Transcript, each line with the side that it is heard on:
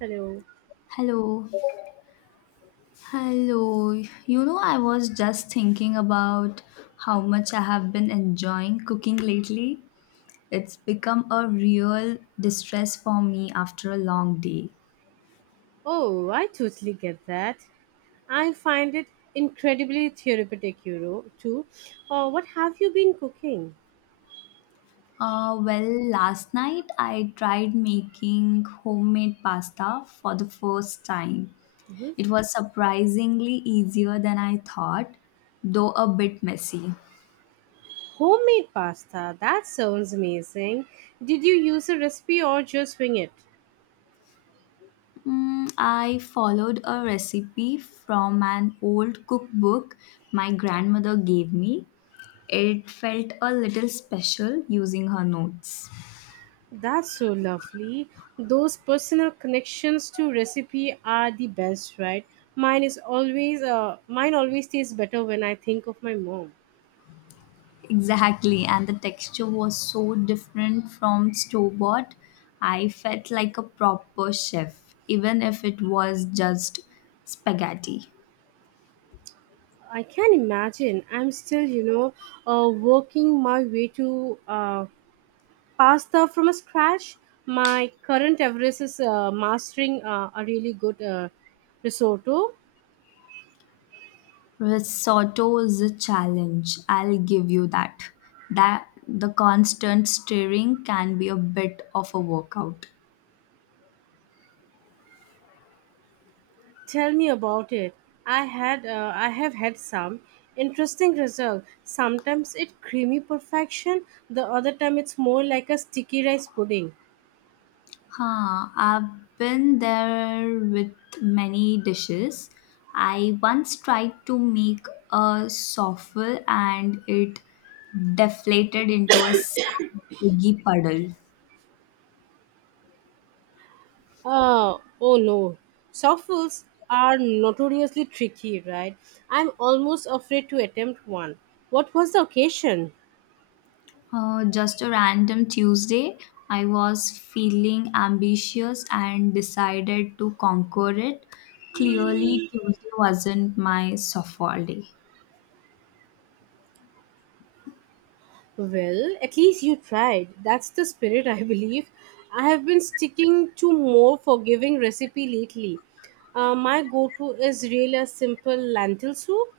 right: Hello.
left: Hello. Hello. You know, I was just thinking about how much I have been enjoying cooking lately. It's become a real distress for me after a long day.
right: Oh, I totally get that. I find it incredibly therapeutic, too. Oh, what have you been cooking?
left: Well, last night I tried making homemade pasta for the first time.
right: Mhm.
left: It was surprisingly easier than I thought, though a bit messy.
right: Homemade pasta. That sounds amazing. Did you use a recipe or just wing it?
left: I followed a recipe from an old cookbook my grandmother gave me. It felt a little special using her notes.
right: That's so lovely. Those personal connections to recipe are the best, right? Mine always tastes better when I think of my mom.
left: Exactly, and the texture was so different from store bought. I felt like a proper chef, even if it was just spaghetti.
right: I can imagine. I'm still working my way to pasta from scratch. My current Everest is mastering a really good risotto.
left: Risotto is a challenge, I'll give you that. That the constant stirring can be a bit of a workout.
right: Tell me about it. I have had some interesting result. Sometimes it creamy perfection. The other time it's more like a sticky rice pudding.
left: Huh, I've been there with many dishes. I once tried to make a souffle and it deflated into a biggie puddle.
right: Oh no. Softballs are notoriously tricky, right? I'm almost afraid to attempt one. What was the occasion?
left: Just a random Tuesday, I was feeling ambitious and decided to conquer it. Clearly, Tuesday wasn't my softball day.
right: Well, at least you tried. That's the spirit, I believe. I have been sticking to more forgiving recipe lately. My go-to is really a simple lentil soup.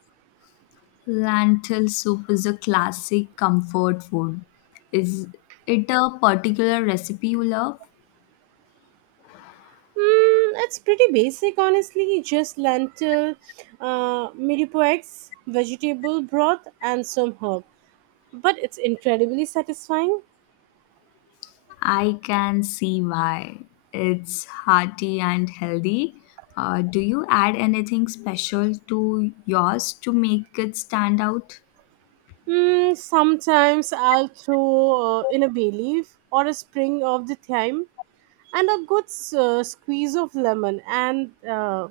left: Lentil soup is a classic comfort food. Is it a particular recipe you love?
right: Mm, it's pretty basic, honestly. Just lentil, mirepoix, vegetable broth, and some herb. But it's incredibly satisfying.
left: I can see why. It's hearty and healthy. Do you add anything special to yours to make it stand out?
right: Mm, sometimes I'll throw in a bay leaf or a spring of the thyme and a uh, squeeze of lemon and uh,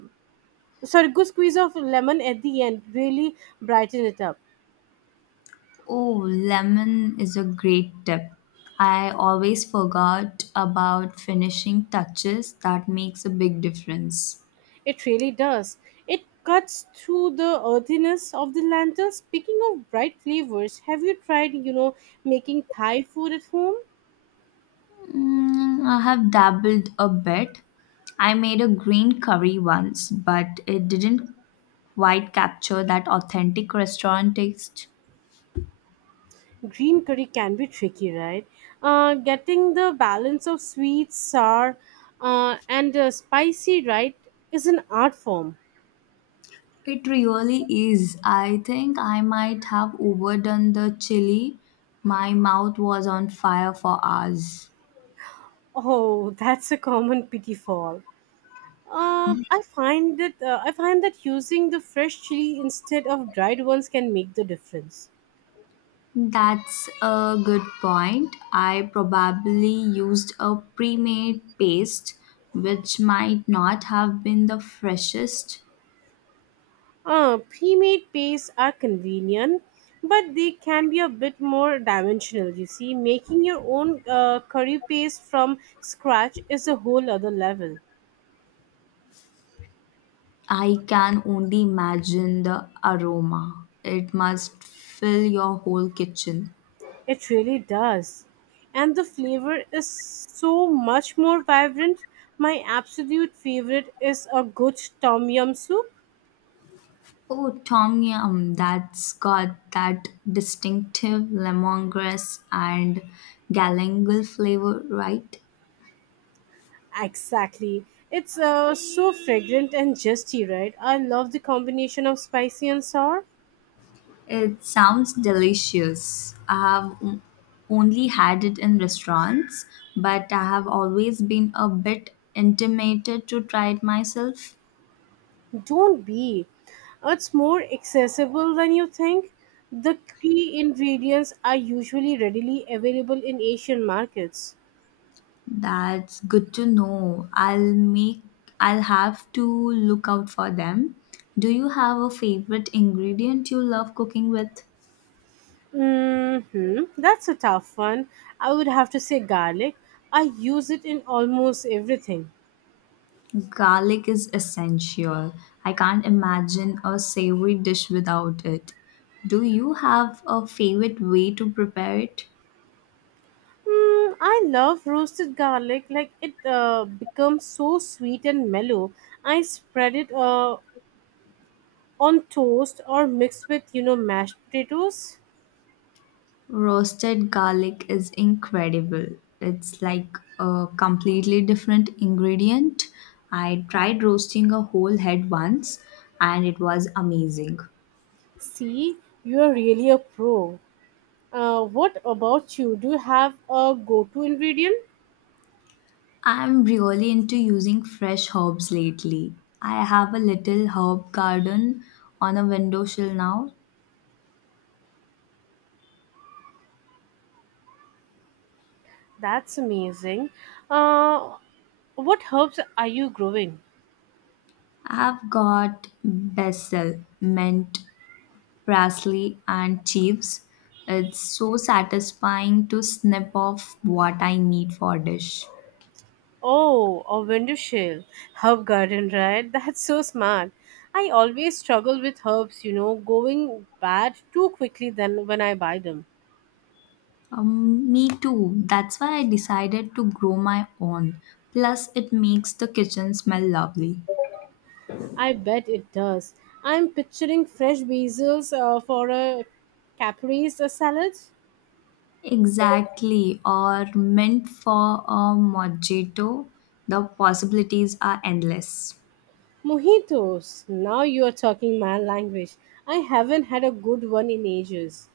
right: good squeeze of lemon at the end really brighten it up.
left: Oh, lemon is a great tip. I always forgot about finishing touches that makes a big difference.
right: It really does. It cuts through the earthiness of the lantern. Speaking of bright flavors, have you tried making Thai food at home?
left: I have dabbled a bit. I made a green curry once, but it didn't quite capture that authentic restaurant taste.
right: Green curry can be tricky, right? Getting the balance of sweet, sour, and spicy right is an art form.
left: It really is. I think I might have overdone the chili. My mouth was on fire for hours.
right: Oh, that's a common pitfall. I find that using the fresh chili instead of dried ones can make the difference.
left: That's a good point. I probably used a pre made paste, which might not have been the freshest.
right: Pre-made pastes are convenient, but they can be a bit more dimensional. You see, making your own curry paste from scratch is a whole other level.
left: I can only imagine the aroma. It must fill your whole kitchen.
right: It really does. And the flavor is so much more vibrant. My absolute favorite is a good tom yum soup.
left: Oh, Tom Yum, that's got that distinctive lemongrass and galangal flavor, right?
right: Exactly. It's so fragrant and zesty, right? I love the combination of spicy and sour.
left: It sounds delicious. I have only had it in restaurants, but I have always been a bit intimidated to try it myself.
right: Don't be. It's more accessible than you think. The key ingredients are usually readily available in Asian markets.
left: That's good to know. I'll have to look out for them. Do you have a favorite ingredient you love cooking with?
right: Hmm, that's a tough one. I would have to say garlic. I use it in almost everything.
left: Garlic is essential. I can't imagine a savory dish without it. Do you have a favorite way to prepare it?
right: Mm, I love roasted garlic. It becomes so sweet and mellow. I spread it on toast or mix with mashed potatoes.
left: Roasted garlic is incredible. It's like a completely different ingredient. I tried roasting a whole head once and it was amazing.
right: See, you are really a pro. What about you? Do you have a go-to ingredient?
left: I'm really into using fresh herbs lately. I have a little herb garden on a windowsill now.
right: That's amazing. Uh, what herbs are you growing?
left: I've got basil, mint, parsley, and chives. It's so satisfying to snip off what I need for a dish.
right: Oh, a window shell. Herb garden, right? That's so smart. I always struggle with herbs, you know, going bad too quickly than when I buy them.
left: Me too. That's why I decided to grow my own. Plus, it makes the kitchen smell lovely.
right: I bet it does. I'm picturing fresh basils for a caprese salad.
left: Exactly, or meant for a mojito, the possibilities are endless.
right: Mojitos. Now you are talking my language. I haven't had a good one in ages.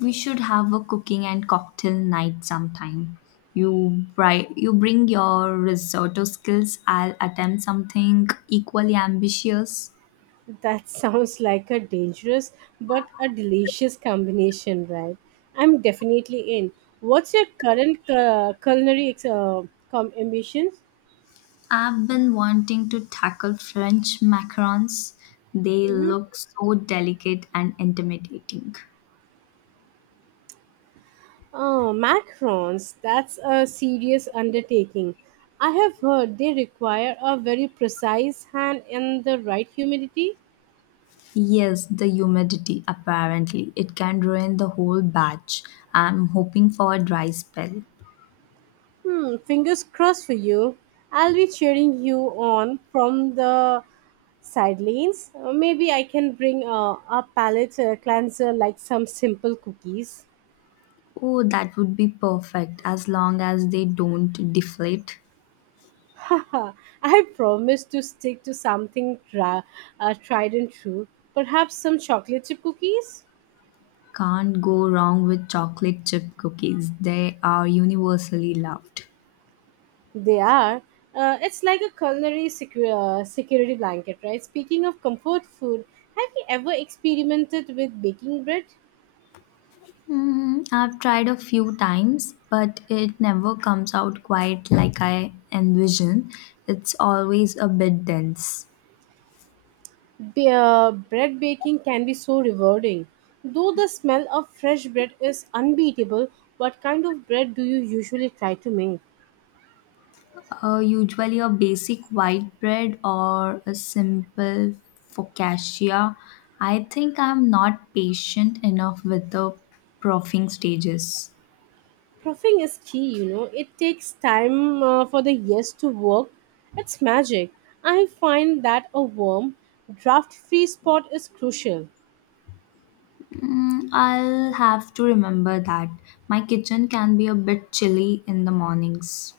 left: We should have a cooking and cocktail night sometime. You bring your risotto skills, I'll attempt something equally ambitious.
right: That sounds like a dangerous but a delicious combination, right? I'm definitely in. What's your current culinary ambitions?
left: I've been wanting to tackle French macarons. They look so delicate and intimidating.
right: Oh, macarons. That's a serious undertaking. I have heard they require a very precise hand and the right humidity.
left: Yes, the humidity apparently. It can ruin the whole batch. I'm hoping for a dry spell.
right: Hmm, fingers crossed for you. I'll be cheering you on from the sidelines. Maybe I can bring a palette cleanser like some simple cookies.
left: Oh, that would be perfect as long as they don't deflate.
right: Haha, I promise to stick to something tried and true. Perhaps some chocolate chip cookies?
left: Can't go wrong with chocolate chip cookies. They are universally loved.
right: They are. It's like a culinary security blanket, right? Speaking of comfort food, have you ever experimented with baking bread?
left: Hmm, I've tried a few times, but it never comes out quite like I envision. It's always a bit dense.
right: Bread baking can be so rewarding. Though the smell of fresh bread is unbeatable, what kind of bread do you usually try to make?
left: Usually a basic white bread or a simple focaccia. I think I'm not patient enough with the proofing stages.
right: Proofing is key, you know. It takes time for the yeast to work. It's magic. I find that a warm, draft free spot is crucial.
left: I'll have to remember that. My kitchen can be a bit chilly in the mornings.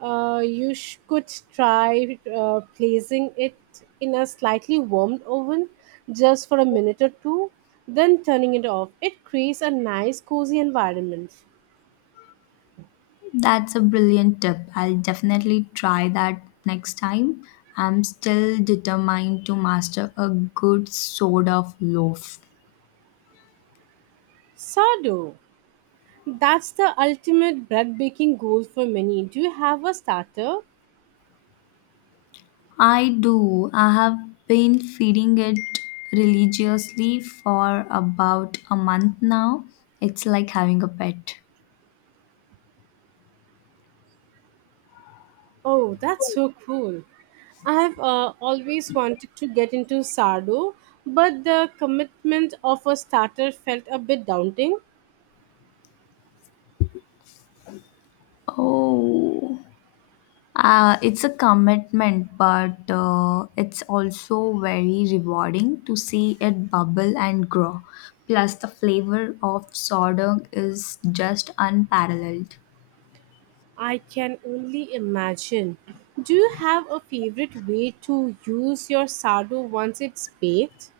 right: You could try placing it in a slightly warmed oven just for a minute or two, then turning it off. It creates a nice, cozy environment.
left: That's a brilliant tip. I'll definitely try that next time. I'm still determined to master a good soda loaf.
right: Sourdough. That's the ultimate bread baking goal for many. Do you have a starter?
left: I do. I have been feeding it religiously for about a month now. It's like having a pet.
right: Oh, that's so cool. I have always wanted to get into sourdough, but the commitment of a starter felt a bit daunting.
left: Oh, it's a commitment, but it's also very rewarding to see it bubble and grow. Plus, the flavor of sourdough is just unparalleled.
right: I can only imagine. Do you have a favorite way to use your sourdough once it's baked?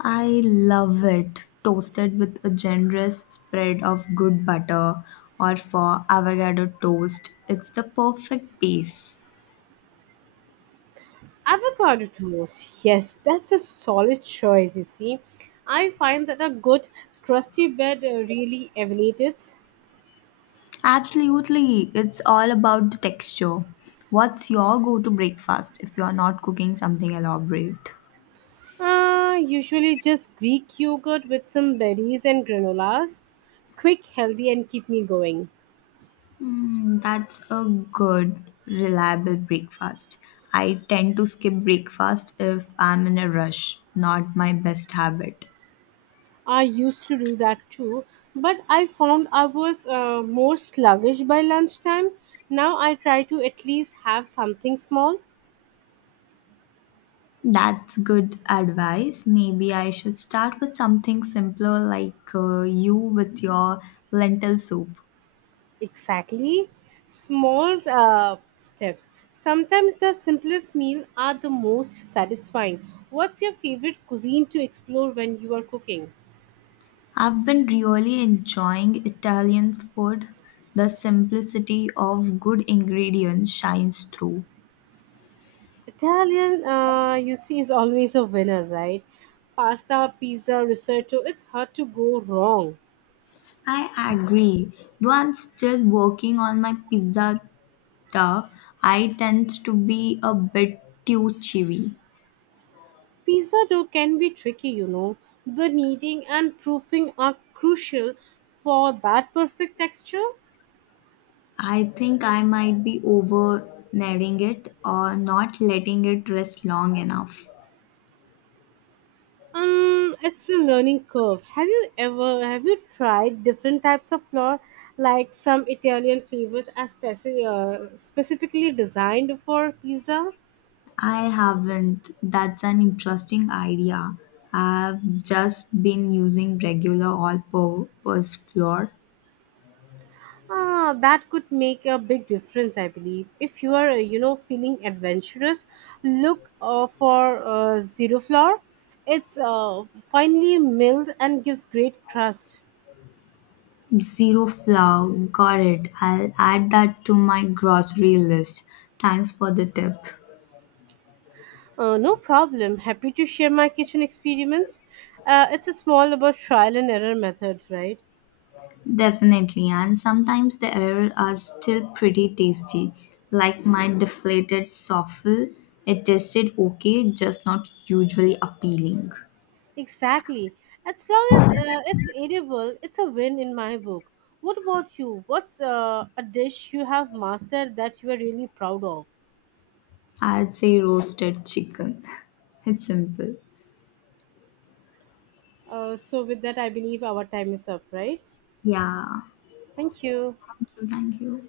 left: I love it. Toasted with a generous spread of good butter or for avocado toast. It's the perfect base.
right: Avocado toast. Yes, that's a solid choice, you see. I find that a good crusty bread really elevates it.
left: Absolutely. It's all about the texture. What's your go to breakfast if you're not cooking something elaborate?
right: Usually just Greek yogurt with some berries and granolas. Quick, healthy, and keep me going.
left: That's a good, reliable breakfast. I tend to skip breakfast if I'm in a rush. Not my best habit.
right: I used to do that too, but I found I was more sluggish by lunchtime. Now I try to at least have something small.
left: That's good advice. Maybe I should start with something simpler like you with your lentil soup.
right: Exactly. Small steps. Sometimes the simplest meal are the most satisfying. What's your favorite cuisine to explore when you are cooking?
left: I've been really enjoying Italian food. The simplicity of good ingredients shines through.
right: Italian, you see, is always a winner, right? Pasta, pizza, risotto, it's hard to go wrong.
left: I agree. Though I'm still working on my pizza stuff, I tend to be a bit too chewy.
right: Pizza dough can be tricky, you know. The kneading and proofing are crucial for that perfect texture.
left: I think I might be over it or not letting it rest long enough.
right: It's a learning curve. Have you tried different types of flour, like some Italian flavors are specifically designed for pizza?
left: I haven't. That's an interesting idea. I've just been using regular all purpose flour.
right: Ah, that could make a big difference, I believe. If you are, feeling adventurous, look for zero flour. It's finely milled and gives great crust.
left: Zero flour. Got it. I'll add that to my grocery list. Thanks for the tip.
right: No problem. Happy to share my kitchen experiments. It's a small about trial and error method, right?
left: Definitely. And sometimes the errors are still pretty tasty, like my deflated souffle. It tasted okay, just not usually appealing.
right: Exactly. As long as it's edible, it's a win in my book. What about you? What's a dish you have mastered that you are really proud of?
left: I'd say roasted chicken. It's simple.
right: So, with that, I believe our time is up, right?
left: Yeah,
right: Thank you.
left: thank you. Thank you.